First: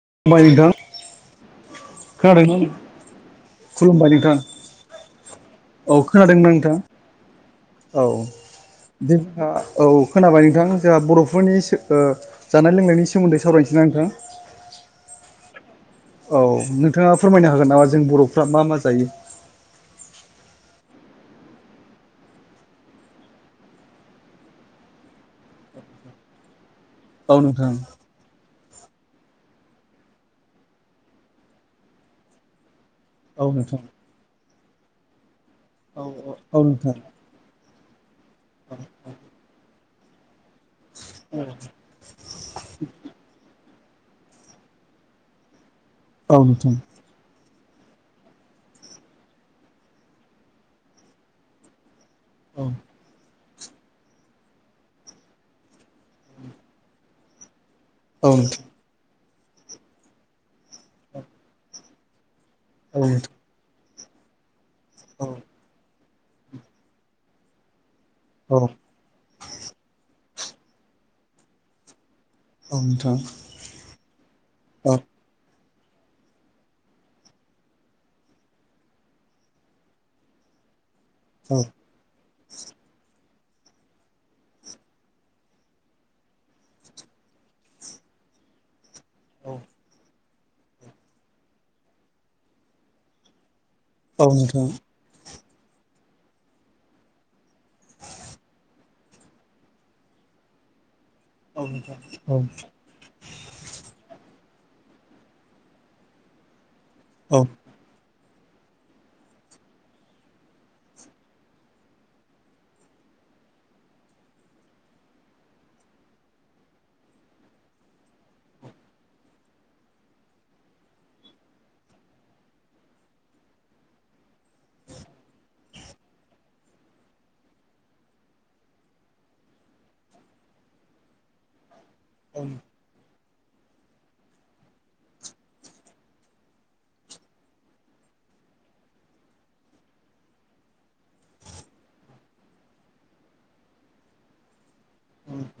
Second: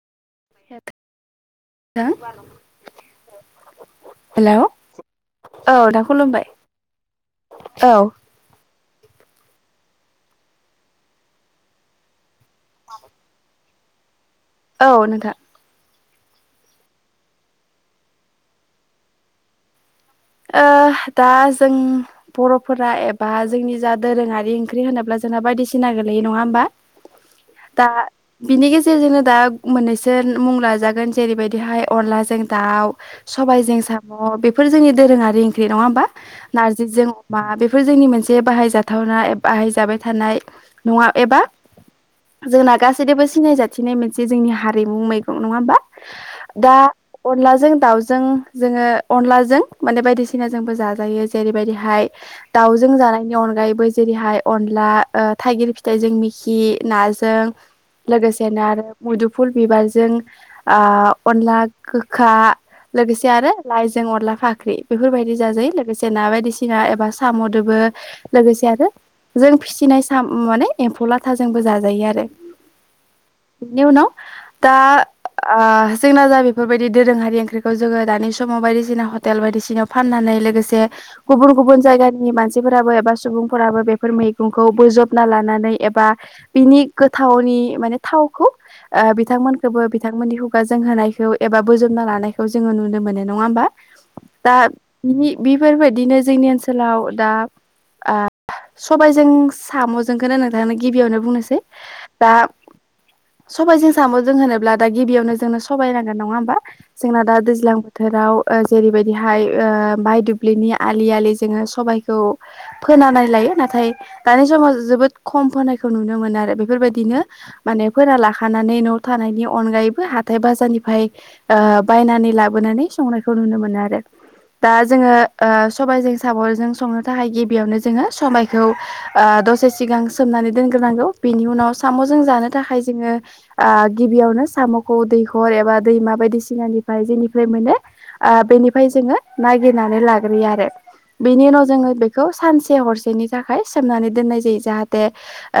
[unintelligible] नोंथां नोंथां खोनादों खोनादों खुलुमबाय नोंथां हेलौ औ नोंथां खुलुमबाय खोनादोंना नोंथां औ जोंहा औ खोनाबाय नोंथां जोंहा बर'फोरनि सो ओ जानाय लोंनायनि सोमोन्दै सावरायनोसै ना नोंथां? औ नोंथां। औ नोंथाङा फोरमायनो हागोन नामा जों बर'फ्रा मा मा जायो? ओ दा जों बर'फोरा एबा जोंनि जा दोरोङारि ओंख्रि होनोब्ला जोंहाब बायदिसिना गोलैयो नङा होमबा औ नोंथां दा बिनि गेज ज जों दा मोननैसो मुं लाजागोन जेरैबायदिहाय अनलाजों दाउ। औ नोंथां सबायजों साम' बेफोर जोंनि दोरोङारि ओंख्रि नङा औ होमबा औ नोंथां नारजिजों अमा बे बेफोर जोंनि मोनसे बाहायजाथावना बाहायजाबाय थानाय नङा एबा जोंना गासैजोंबो सिनायजायो। थिनाय मोनसे जोंनि हारिमु मैगां नङा ओमबा औ नोंथां औ नोंथां दा अनला जों जों दाउजों जोङो अनलाजों माने बायदिसिना जोंबो जाजायो जेरैबायदिहाय दाउजों जानायनि अन ओमफ्रायबो जेरैहाय अनला थाइगिर फिथाइजों मिखि नाजों। औ नोंथां लोगोसेनो आरो मुदुफुल बिबारजों ओ अनला गोखा। औ लोगोसे आरो लाइजों अनला फाख्रि बेफोरबायदि जाजायो लोगोसे। ना बायदिसिना एबा साम'दोबो औ लोगोसे आरो जों फिसिनाय साम माने एम्फौ लाथाजोंबो जाजायो आरो नोंथां बिनि उनाव दा औ ओ जोंना जा बेफोरबायदि दोरोङारि ओंख्रिखौ जोङो दानि समाव बायदिसिना। हटेल बायदिसिनायाव फाननानै लोगोसे गुबुन औ औ गुबुन जायगानि मानसिफोराबो एबा सुबुं फोराबो बेफोर मैगंखौ बोजबना लानानै एबा बिनि गोथावनि माने थावखौ ओ बिथांमोनखौबो बिथांमोननि खुगाजों होनायखौ एबा बोजबना लानायखौ जोङो नुनो मोनो नङा होमबा औ दा नोंथां बिनि बेफोरबायदिनो जोंनि ओनसोलाव दा सबायजों साम'जोंखौनो नोंथांनो गिबियावनो बुंनोसै औ नोंथां औ दा सबजों साम' जों होनो अब्ला दा गिबियावनो जोंनो सबबाय नांगोन नङा होमबा जोंना औ दा दैज्लां बोथोराव ओ जेरैबायदिहाय ओ बाहाय दुब्लिनि आलि आलि जोङो सबाइखौ फोनानै लायो नाथाय नाथाय दानि समाव जोबोद खम फनायखौ नुनो मोनो आरो बेफोरबायदिनो मान फोरा लाखानानै न' थानायनि अनगायैबो हा बाजारनिफ्राय ओ बायनानै लाबोनानै संनाय खौ नुनो मोनो आरो दा जोङो ओ सबायजों साबरजों संनो थाखाय गिबियावनो जोङो सबायखौ दसे सिगां सोमनानै दोनग्रोनांगौ बेनि उनाव सामजों जानो औ थाखाय जोंङो आ गिबियावनो साम'खौ दैखर एबा दैमा बायदिसिनानिफ्राय मोनो ओ बेनिफ्राय जोंङो नाइगिरनानै लाग्रोयो बेनि उनाव जोंङो बेखौ सानसे हरसेनि थाखाय सोमना दोननाय जायो जाहा दे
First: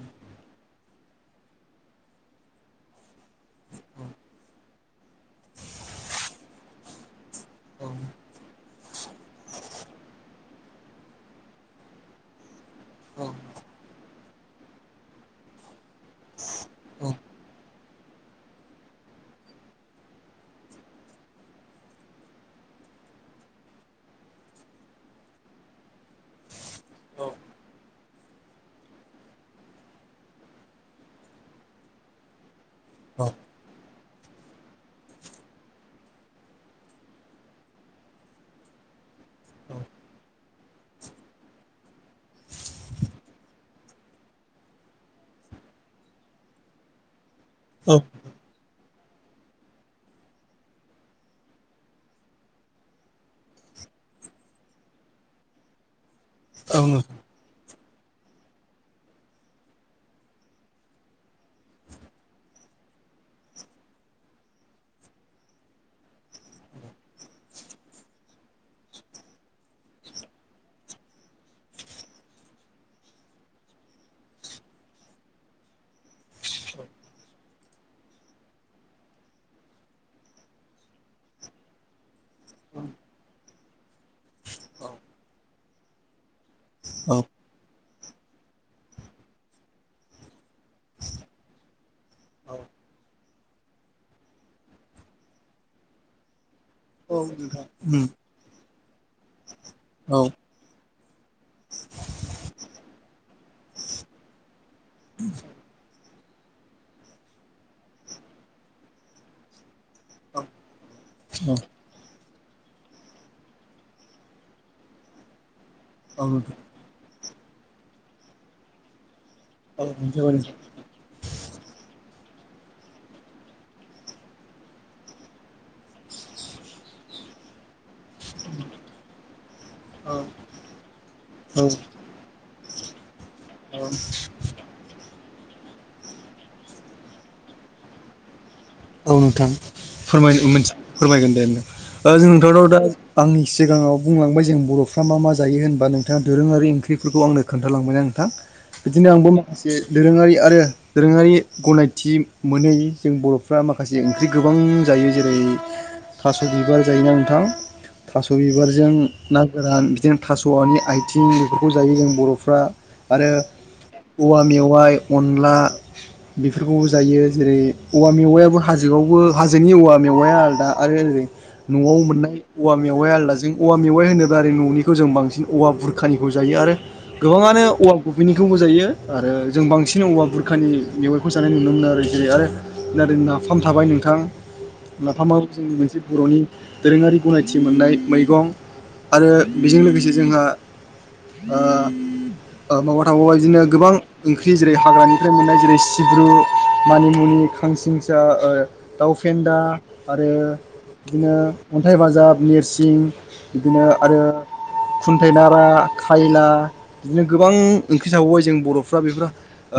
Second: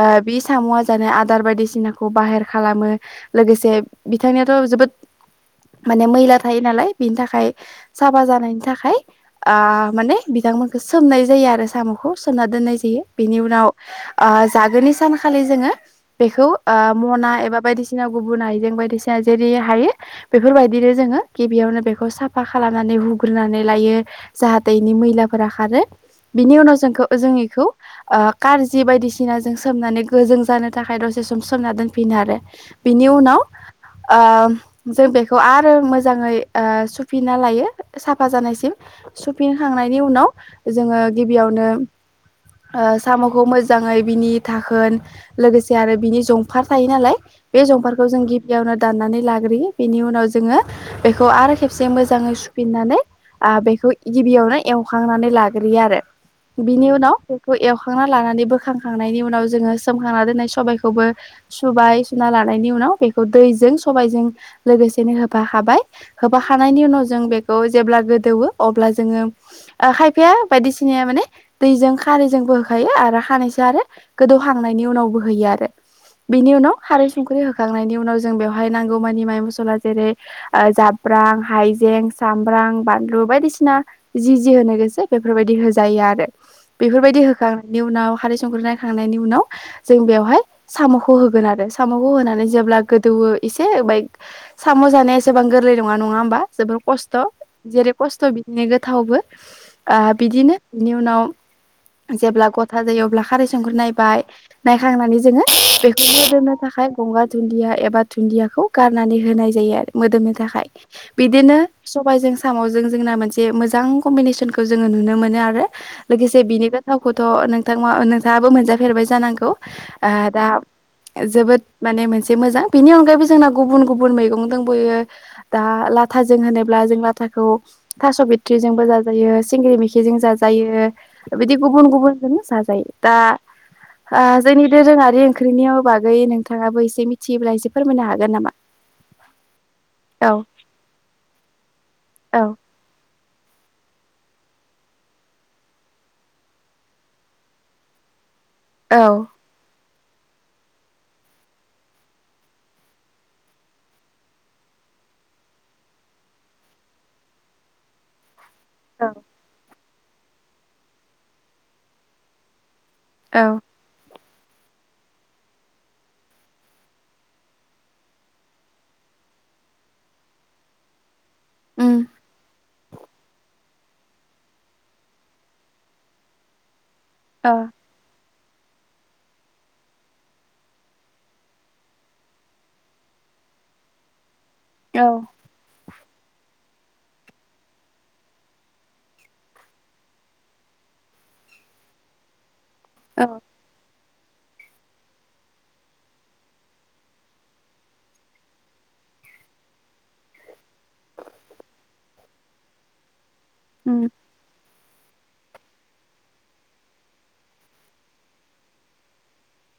ओ बि सामया जानो आदार बायदिसिनाखौ बाहेर खालामो लोगोसे बिथां नियावथ' जोबो माने मैला थायो नालाय बिनि थाखाय साफा जानायनि थाखाय ओ माने बिथांमोनखौ सोमनाय जायो आरो सामखौ सोमना दोन नाय जायो बेनि उनाव ओ जागोननि सानखालि जोंङो बेखौ ओ औ मना बायदिसिना गुबुन आइजें बायदिसिना जेरै हायो बेफोरबायदिनो जोंङो गिबियावनो बेखौ सा साफा खालामनानै हुग्रोनानै लायो जाहाथे इनि मैलाफोरा खारो बिनि उनाव जोंखौ जों इखौ ओ कारजि बायदिसिना जों सोमनानै गो जों जानो थाखाय दसे सोम सोमना दोनफिनो आरो बिनि उनाव ओ जों बेखौ आरो मोजांङै सु सुफिन्ना लायो साफा जानायसिम सुफिनखांनायनि उनाव जोंङो गिबियावनो सामखौ मोजांङै बिनि थाखोन लोगोसे आरो बिनि जंफार थायो नालाय बे जंफारखौ जों गिबियावनो दाननानै लाग्रोयो बेनि उनाव जोंङो बेखौ आरो से मोजांङै सुफिननानै आ बेखौ गिबियावनो एवखांनानै लाग्रोयो आरो औ बिनि औ उनाव बेखौ सुखांना लानानै बोखांखांनायनि उनाव जोंङो सोमखांना दोननाय सबायखौबो सुबाय सुना लानायनि उनाव बे दैजों सबायजों लोगोसेनो होफा खाबाय खांनायनि उनाव जों बेखौ जेब्ला गोदौवो अब्ला जोंङो ओ खायफाया बायदिसिनाया माने दैजों खारैजोंबो होखायो आरो खानैयसो आरो गोदौहांनायनि उनाव बो होयो आरो बिनि उनाव खारै सुंख्रि होखांनायनि उनाव जों बेवहाय नांगौमानि माइ मसला जेरै-जाब ब्रां हायजें सांग्रां बानलु बायदिसिना जि जि होनो गोसो बेफोर बायदि होजायो आरो आ रो औ बेफोरबायदि होखांनायनि उनाव खारै संख्रै नायखांनायनि उनाव जों बेयावहाय सामखौ होगोन आरो सामखौ होनानै जेब्ला गोदौ बो एसे होबाय साम जानाया एसेबां गोर गोरलै नंङा नंङाहोमबा जोबोर खस्थ जेरै नोंथां खस्थ बिदिनो गोथावबो ओ औ बिदिनो बिनि उनाव जेब्ला गथा जायो अब्ला खारै सुंख्रै नायबाय नायखांनानै जोंङो बेखौनो दोननो थाखाय हाइ गंगार दुन्दिया एबा दुन्दियाखौ गारनानै होनाय जायो आरो मोदोमनो था थाखाय बिदिनो सबायजों साम' जों जोंना मोनसे मोजां कमबीनेसनखौ नुनो मोनो आरो लोगोसे औ बिनि नोंथां दाब दा लाथाजों होनोब्ला थास' बिथि जोंबो जाजायो सिंग्रि मिखिजों जायो बिदि औ गुबुन-गुबुनजों जाजायो दा ओ जोंनि दोरोंङारि ओंख्रिनि बागै नोंथांङाबो एसे मिथियोब्ला एसे फोरमायनो हागोन नामा औ नोंथां औ फोरमनो मोनथि फोरमायगोन दे ओ जों औ नोंथांनाव दा आं सिगांङाव बुंलांबाय जों बरफ्रा मा मा जायो होनबा नोंथांङा दोरोंङारि ओंख्रिफोरखौ आंनो खोन्थालांबाय नोंथां औ बिदिनो आंबो माखासे दोरोंङारि आरो दोरोंङारि गनायथि मोनै जों बरफ्रा माखासे माखासे ओंख्रि गोबां जायो जेरै थास बिबार जायो नोंथां थास थास बिबारजों ना गोरान बिदिनो थासनि आथिं बेफोरखौ जायो जों बरफ्रा आरो औ औवा मेवाइ अनला बेफोरखौबो जायो जेरै-औवा मेवायाबो हाजोआवबो हाजोनि औवा मेवाया आलादा आरो ओरै उम नआव मोननाय औवा मेवाया आलादाजों औवा मेवाइ होनोब्ला आरो ननिखौ जों बांसिन औवा बुरखानिखौ जायो आरो ओ गोबांङानो औवा मिनिंखौबो जायो आरो जों बांसिन औवा बुरखानि मेवाइखौ जानाय नुनो मोनो आरो जेरै आरो ना हम थाबाय नोंथां औ नाफामा जोंनि मोनसे बर'नि दोरोङारि गनायथि मोननाय मैगं आरो बेजों लोगोसे जोंहा आ आ माबा थाबाव औ बाय बिदिनो गोबां ओंख्रि जेरै हाग्रानिफ्राय मोननाय जेरै सिब्रु मानिमुनि खांसिं दा ओ दाउ फेन्दा आरो बिदिनो अन्थाइ बाजाब नेरसिं बिदिनो उम आरो खुन्थायाइ नारा खायला बिदिनो गोबां ओंख्रि साबोबबाय जों बर'फ्रा बेफोरो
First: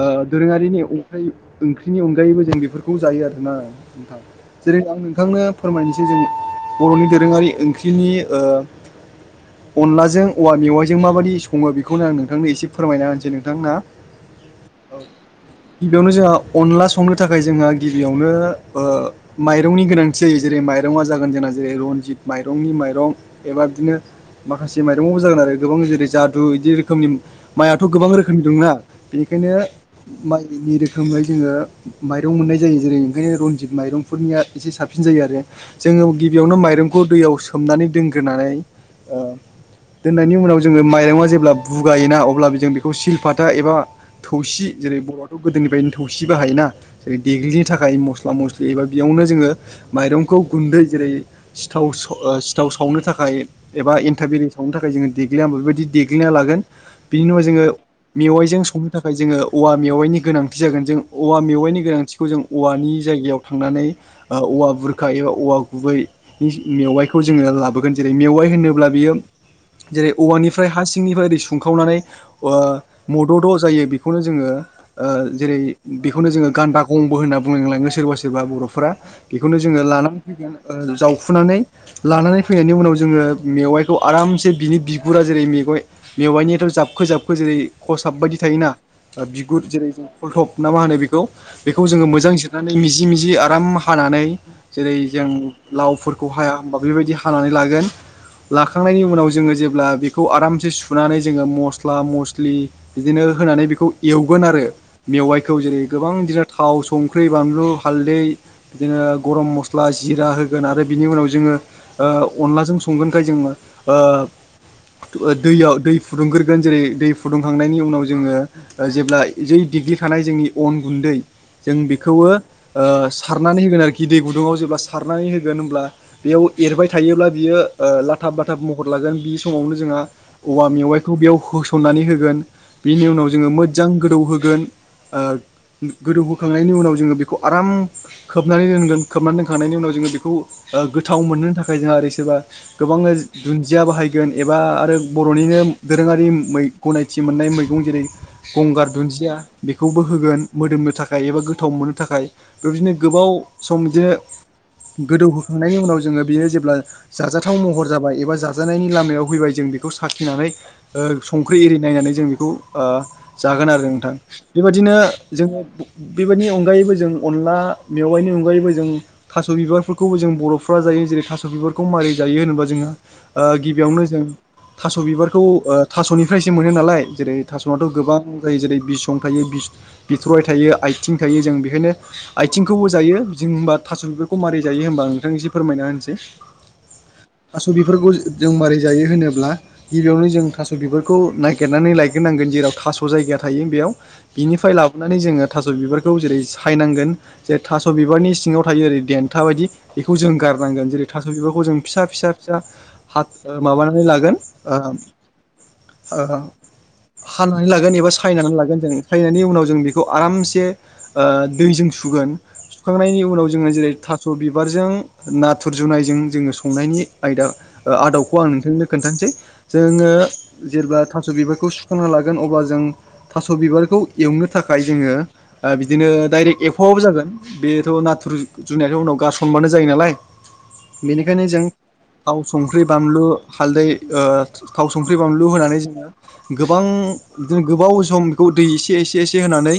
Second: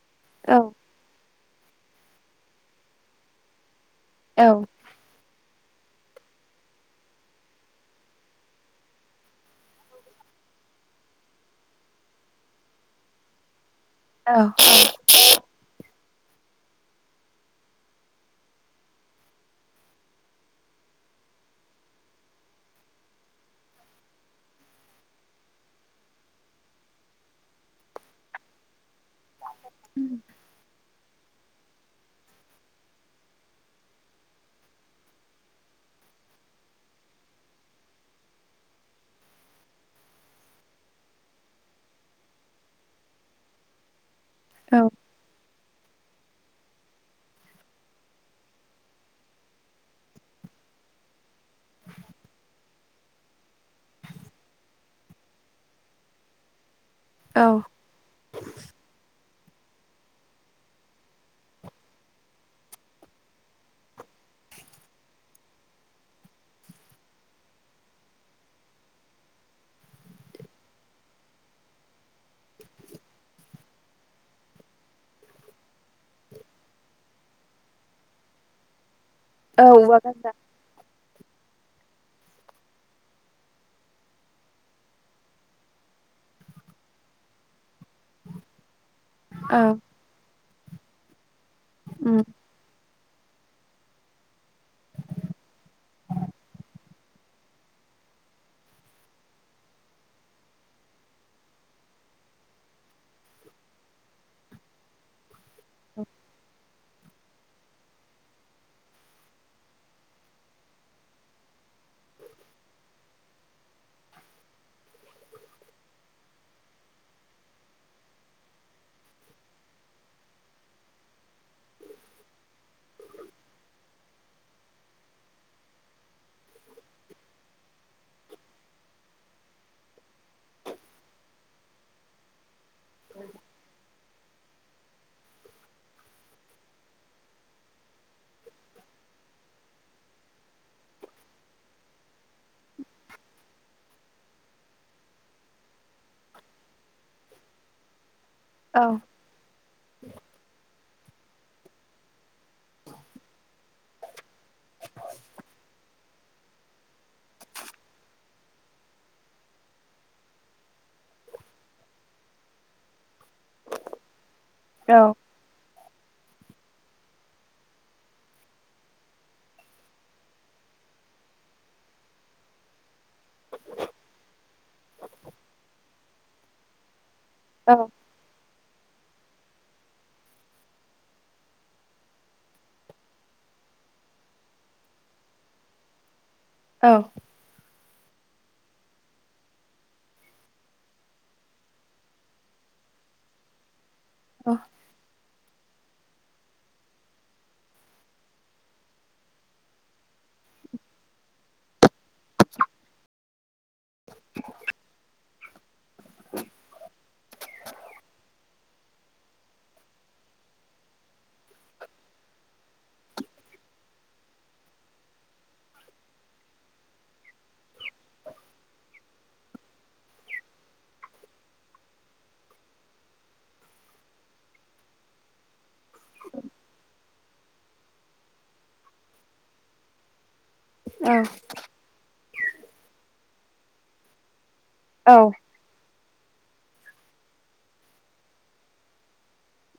ओ औ दोरोङारिनि उमफ्राय ओंख्रिनि अनगायैबो जों बेफोरखौ जायो आरोना नोंथां औ जेरै आं नोंथांनो फोरमायनोसै जों बर'नि दोरोङारि ओंख्रिनि अनलाजों औवा मेवाइजों माबायदि सङो बेखौनो आं नोंथांनो एसे फोरमायना होनोसै नोंथां ना औ औ बेयावनो जोंहा अनला संनो थाखाय जोंहा गिबियावनो ओ माइरंनि गोनांथि जायो जेरै माइरङा जागोन जोंना जेरै रनजित माइरंनि माइरं एबा बिदिनो माखासे माइरंबाबो जागोन आरो गोबां जेरै जादु बिदि रोखोमनि माइ आ‌ थ' गोबां रोखोमनि दंना बेनिखायनो माइनि रोखोमै जोङो माइरं मोननाय ज जों जेरिनि फरायनो रनजित माइरं फोरनिया ऐसे साबसिन जायो आरो जों गिबियावनो माइरं खौ दैयाव सोम हमनानै दोनग्रोनानै ओ दोननायनि उनाव जोङो माइरंआ जेब्ला बुगायोना अब्ला जों बेखौ सिल फाथा एबा थौसि औ जेरै बर'आथ' गोदोनिफ्रायनो थौसि बाहायोना जेरै देग्लिनि थाखाय मस्ला मस्लि एबा बेयावनो जोङो माइरंखौ गुन्दै जेरै सिथाव स ओ सिथाव सावनो थाखाय एबा एन्टाफ ऐरि सावनो थाखाय जोङो देग्लिया होमबाथ बेबायदि देग्लिना लागोन बिनि उनाव औ जोङो मेवाइजों संनो थाखाय जोङो औवा मेवाइनि गोनांथि जागोन जों औवा मेवाइनि गोनांथि खौ जों औवानि जायगायाव थांनानै औवा बुरखा एबा औवा गुबै नि मेवाइखौ जो लाबोगोन जेरै मेवाइ होनोब्ला बियो जेरै औवानिफ्राय हा सिंनिफ्राय ओरै सुंखावनानै ओ मद'द' जायो बेखौनो जोङो ओ जेरै बेखौनो जोङो गानदा गंबो होनना बुंलांलाङो सोरबा सोरबा बर'फोरा बेखौनो जोङो औवा लानानै गाजा फैगोन जावखुनानै लानानै फैनायनि उनाव जोङो मेवाइखौ आरामसे बिनि बिगुरा जेरै मेवाइ मेवाइनियाथ' जाबखो जाबखो जेरै खसाब बायदि थायोना बिगुर औ जेरै जों फलथप ना मा होनो बेखौ बेखौ जोङो उम मोजां जिरनानै मिजि मिजि जि आराम हानानै जेरै जों लावफोरखौ हाया होनोमबा बेबायदि हानानै लागोन लाखांनायनि उनाव जोङो जेब्ला बेखौ आरामसे सुनानै जोङो मस्ला मस्लि बिदिनो होनानै बेखौ एवगोन आरो मेवाइखौ जेरै गोबां दि थाव संख्रि बानलु हाल्दै बिदिनो गरम मस्ला जिरा होगोन आरो बिनि उनाव जोङो ओ अनलाजों संगोनखाय जोङो ओ दैयाव दै फुदुंग्रोगोन जेरै दै फुदुंखांनायनि उनाव जोङो जेब्ला जै दिग्लिखानाय जोंनि अन गुन्दै जों बेखौबो ओ सारनानै होगोन आरो गिदै गुदुङआव जेब्ला सारनानै होगोन होनब्ला बे याव एरबाय थायोब्ला बि ओ लाथाब बाथाब महर लागोन बि समावनो जोंहा औवा मेवाइखौ बियाव बिखौ होसननानै होगोन बेनि उनाव जोंङो मोजां गोदौ होगोन ओ गोदौ होखांनायनि उनाव जोंङो बेखौ आराम खोबनानै दोनगोन खोबनानै दोनखांनायनि उनाव जोंङो बेखौ ओ गोथाव मोनो थाखाय जोंहा ओरै सोरबा गोबांनो दुन्दिया बाहायगोन एबा आरो बर'निनो दोरोङारि गनायथि मोननाय मैगं जेरै औ गंगार दुन्दिया बेखौबो होगोन मोदोमनो थाखाय एबा गोथाव मोननो थाखाय बेबायदिनो गोबाव सम बिदिनो गोदौहोखांनायनि उनाव जोंङो बियो जेब्ला जाजाथाव महर जाबाय एबा जाजानायनि लामायाव फैबाय जों बेखौ साखिनानै ओ संख्रि एरि नायनानै जों बेखौ ओ जागोन आरो नोंथां औ बेबायदिनो जोंङो बेबायदिनि अनगायैबो जों अनला मेवाइनि अनगायैबो जों थास' बिबारफोरखौबो जों बर'फ्रा जायो। जेरै थास' बिबारखौ मारै जायो होनोबा जोऔङो गिबियावनो जों थास' बिबारखौ ओ थास'निफ्रायसो मोनो नालाय। जेरै थास'आथ' गोबां जायो जेरै बिसं थायो बिथराय थायो। आथिं थायो जों बेखायनो आथिंखौबो जायो जों होनबा थास' बिबारखौ मारै जायो होनबा नोंथांनि एसे फोरमायना होनसै औ थास' बेफोरखौ जों मारै जायो होनोब्ला गिबियावनो जों थास' बिबारखौ नागिरनानै लायग्रोनांगोन जेराव थास' जायगाया थायो बेयाव औ बिनिफ्राय लाबोनानै जोंङो थास' बिबारखौ जेरै सायनांगोन जे थास' बिबारनि सिङाव थायो ओरै देन्था बायदि बेखौ जों गार गारनांगोन जेरै थास' बिबारखौ जों फिसा फिसा फिसा हा माबानानै लागोन ओ हानानै लागोन एबा सायनानै लागोन जों सायनायनि उनाव जों बेखौ आरामसे ओ दैजों सुगोन। सुखांनायनि उनाव जोंङो जेरै थास' बिबारजों नाथुर जुनायजों जोंङो संनायनि आयदा आदबखौ आं नोंथांनो खोन्थानोसै जोंङो जेब्ला थास' बिबारखौ सुखांना लागोन अब्ला जों जों थास' बिबारखौ एवनो थाखाय जोंङो बिदिनो डाइरेक्ट एवफायाबाबो जागोन बेथ' नाथुर जुनायथ' उनाव गारसनबानो जायो नालाय औ बेनिखायनो जों थाव संख्रि बानलु हालदै ओ थाव औ संख्रि बानलु होनानै जोंङो गोबां बिदिनो गोबाव सम बेखौ दै एसे एसे एसे होनानै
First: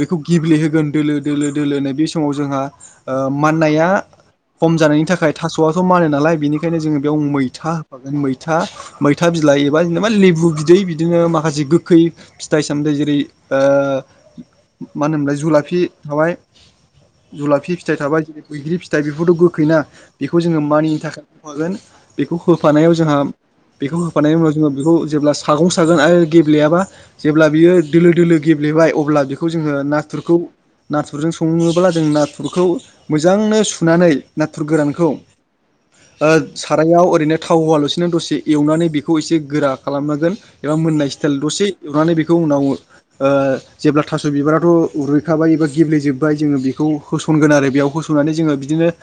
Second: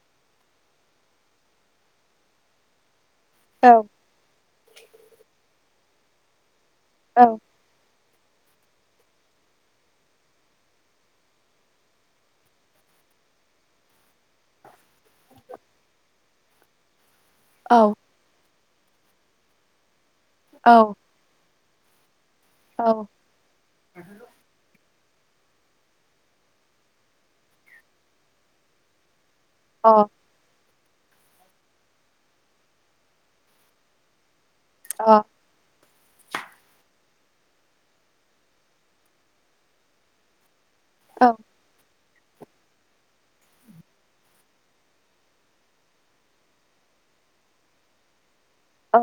बेखौ गेब्लेहोगोन दोलो दोलो दोलोनो बे समाव जोंहा औ माननाया खम जानायनि थाखाय थास'आथ' मानो नालाय बेनिखायनो जोंङो बेयाव औ मैथा मैथा मैथा बिलाइ एबा जेनेबा लेबु बिदै बिदिनो माखासे गोखै फिथाइ सामथाइ जेरै ओ मा होनोमोनलाय जुलाफि थाबाय जुलाफि औ फिथाइ थाबाय जेरै बैग्रि फिथाइ बेफोरथ' गोखै ना बेखौ जोंङो औ मानिनि थाखाय होफागोन बेखौ होफानायाव जोंहा बेखौ होफानाय उनाव जोंङो बेखौ जेब्ला सागं सागोन आरो गेब्लेयाबा जेब्ला बियो दोलो दोलो गेब्लेबाय अब्ला बे बेखौ जोंङो औ अ नाथुरखौ नाथुरजों सङोब्ला जों नाथुरखौ मोजांनो सुनानै नाथुर गोरानखौ अ ओ सारायाव ओरैनो थाव हौवालासिनो दसे एवनानै बेखौ एसे गोरा खालामनांगोन। एबा मोननाय औ स्टाइल दसे एवनानै बेखौ उनावो ओ जेब्ला थास' बिबाराथ' रुइखाबाय एबा गेब्लेेजोबबाय जोंङो बेखौ होसनगोन आरो बेयाव होन सुनानै जोंङो बिदिनो औ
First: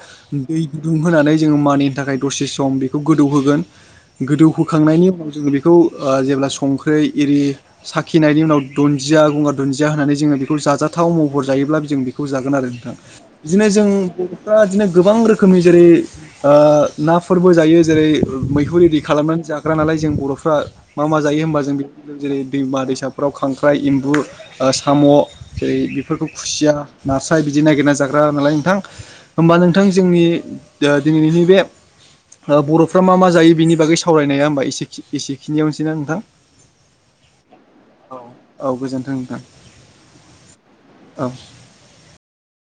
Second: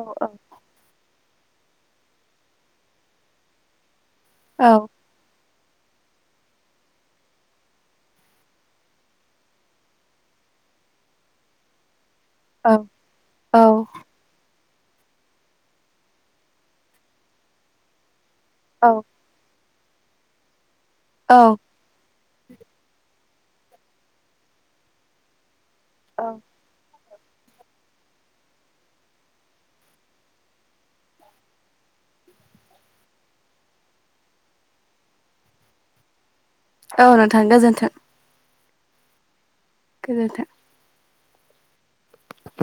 दै गुदुं होनानै जोंङो मानिनि थाखाय दसे सम बेखौ गोदौहोगोन। गोदौहोखांनायनि उनाव जोंङो बेखौ जेब्ला संख्रि एरि साखिनायनि उनाव दुन्दिया गंगार दुन्दिया होननानै जोंङो बेखौ जाजाथाव महर जायोब्ला जों बे खौ जागोन आरो नोंथां औ बिदिनो जों दा बिदिनो गोबां रोखोमनि जेरै नाफोरबो जायो जेरै - मैहुर इरि औ खालामनानै जाग्रा नालाय जों बर'फ्रा मा मा जायो होनबा जों बे जेरै दैमा दैसा नख'राव खांख्राइ एम्बु साम' जेरै बेफोरखौ खुसिया नास्राय बिदि नागिरना जाग्रा नालाय नोंथां होमबा नोंथां जोंनि दिनैनि बे बर'फ्रा मा मा जायो बिनि बागै सावरायनाया होनबा एसेखिनियावनोसैना नोंथां। औ नोंथां गोजोन्थों। औ औ गोजोन्थों नोंथां। गोजोन्थों। औ।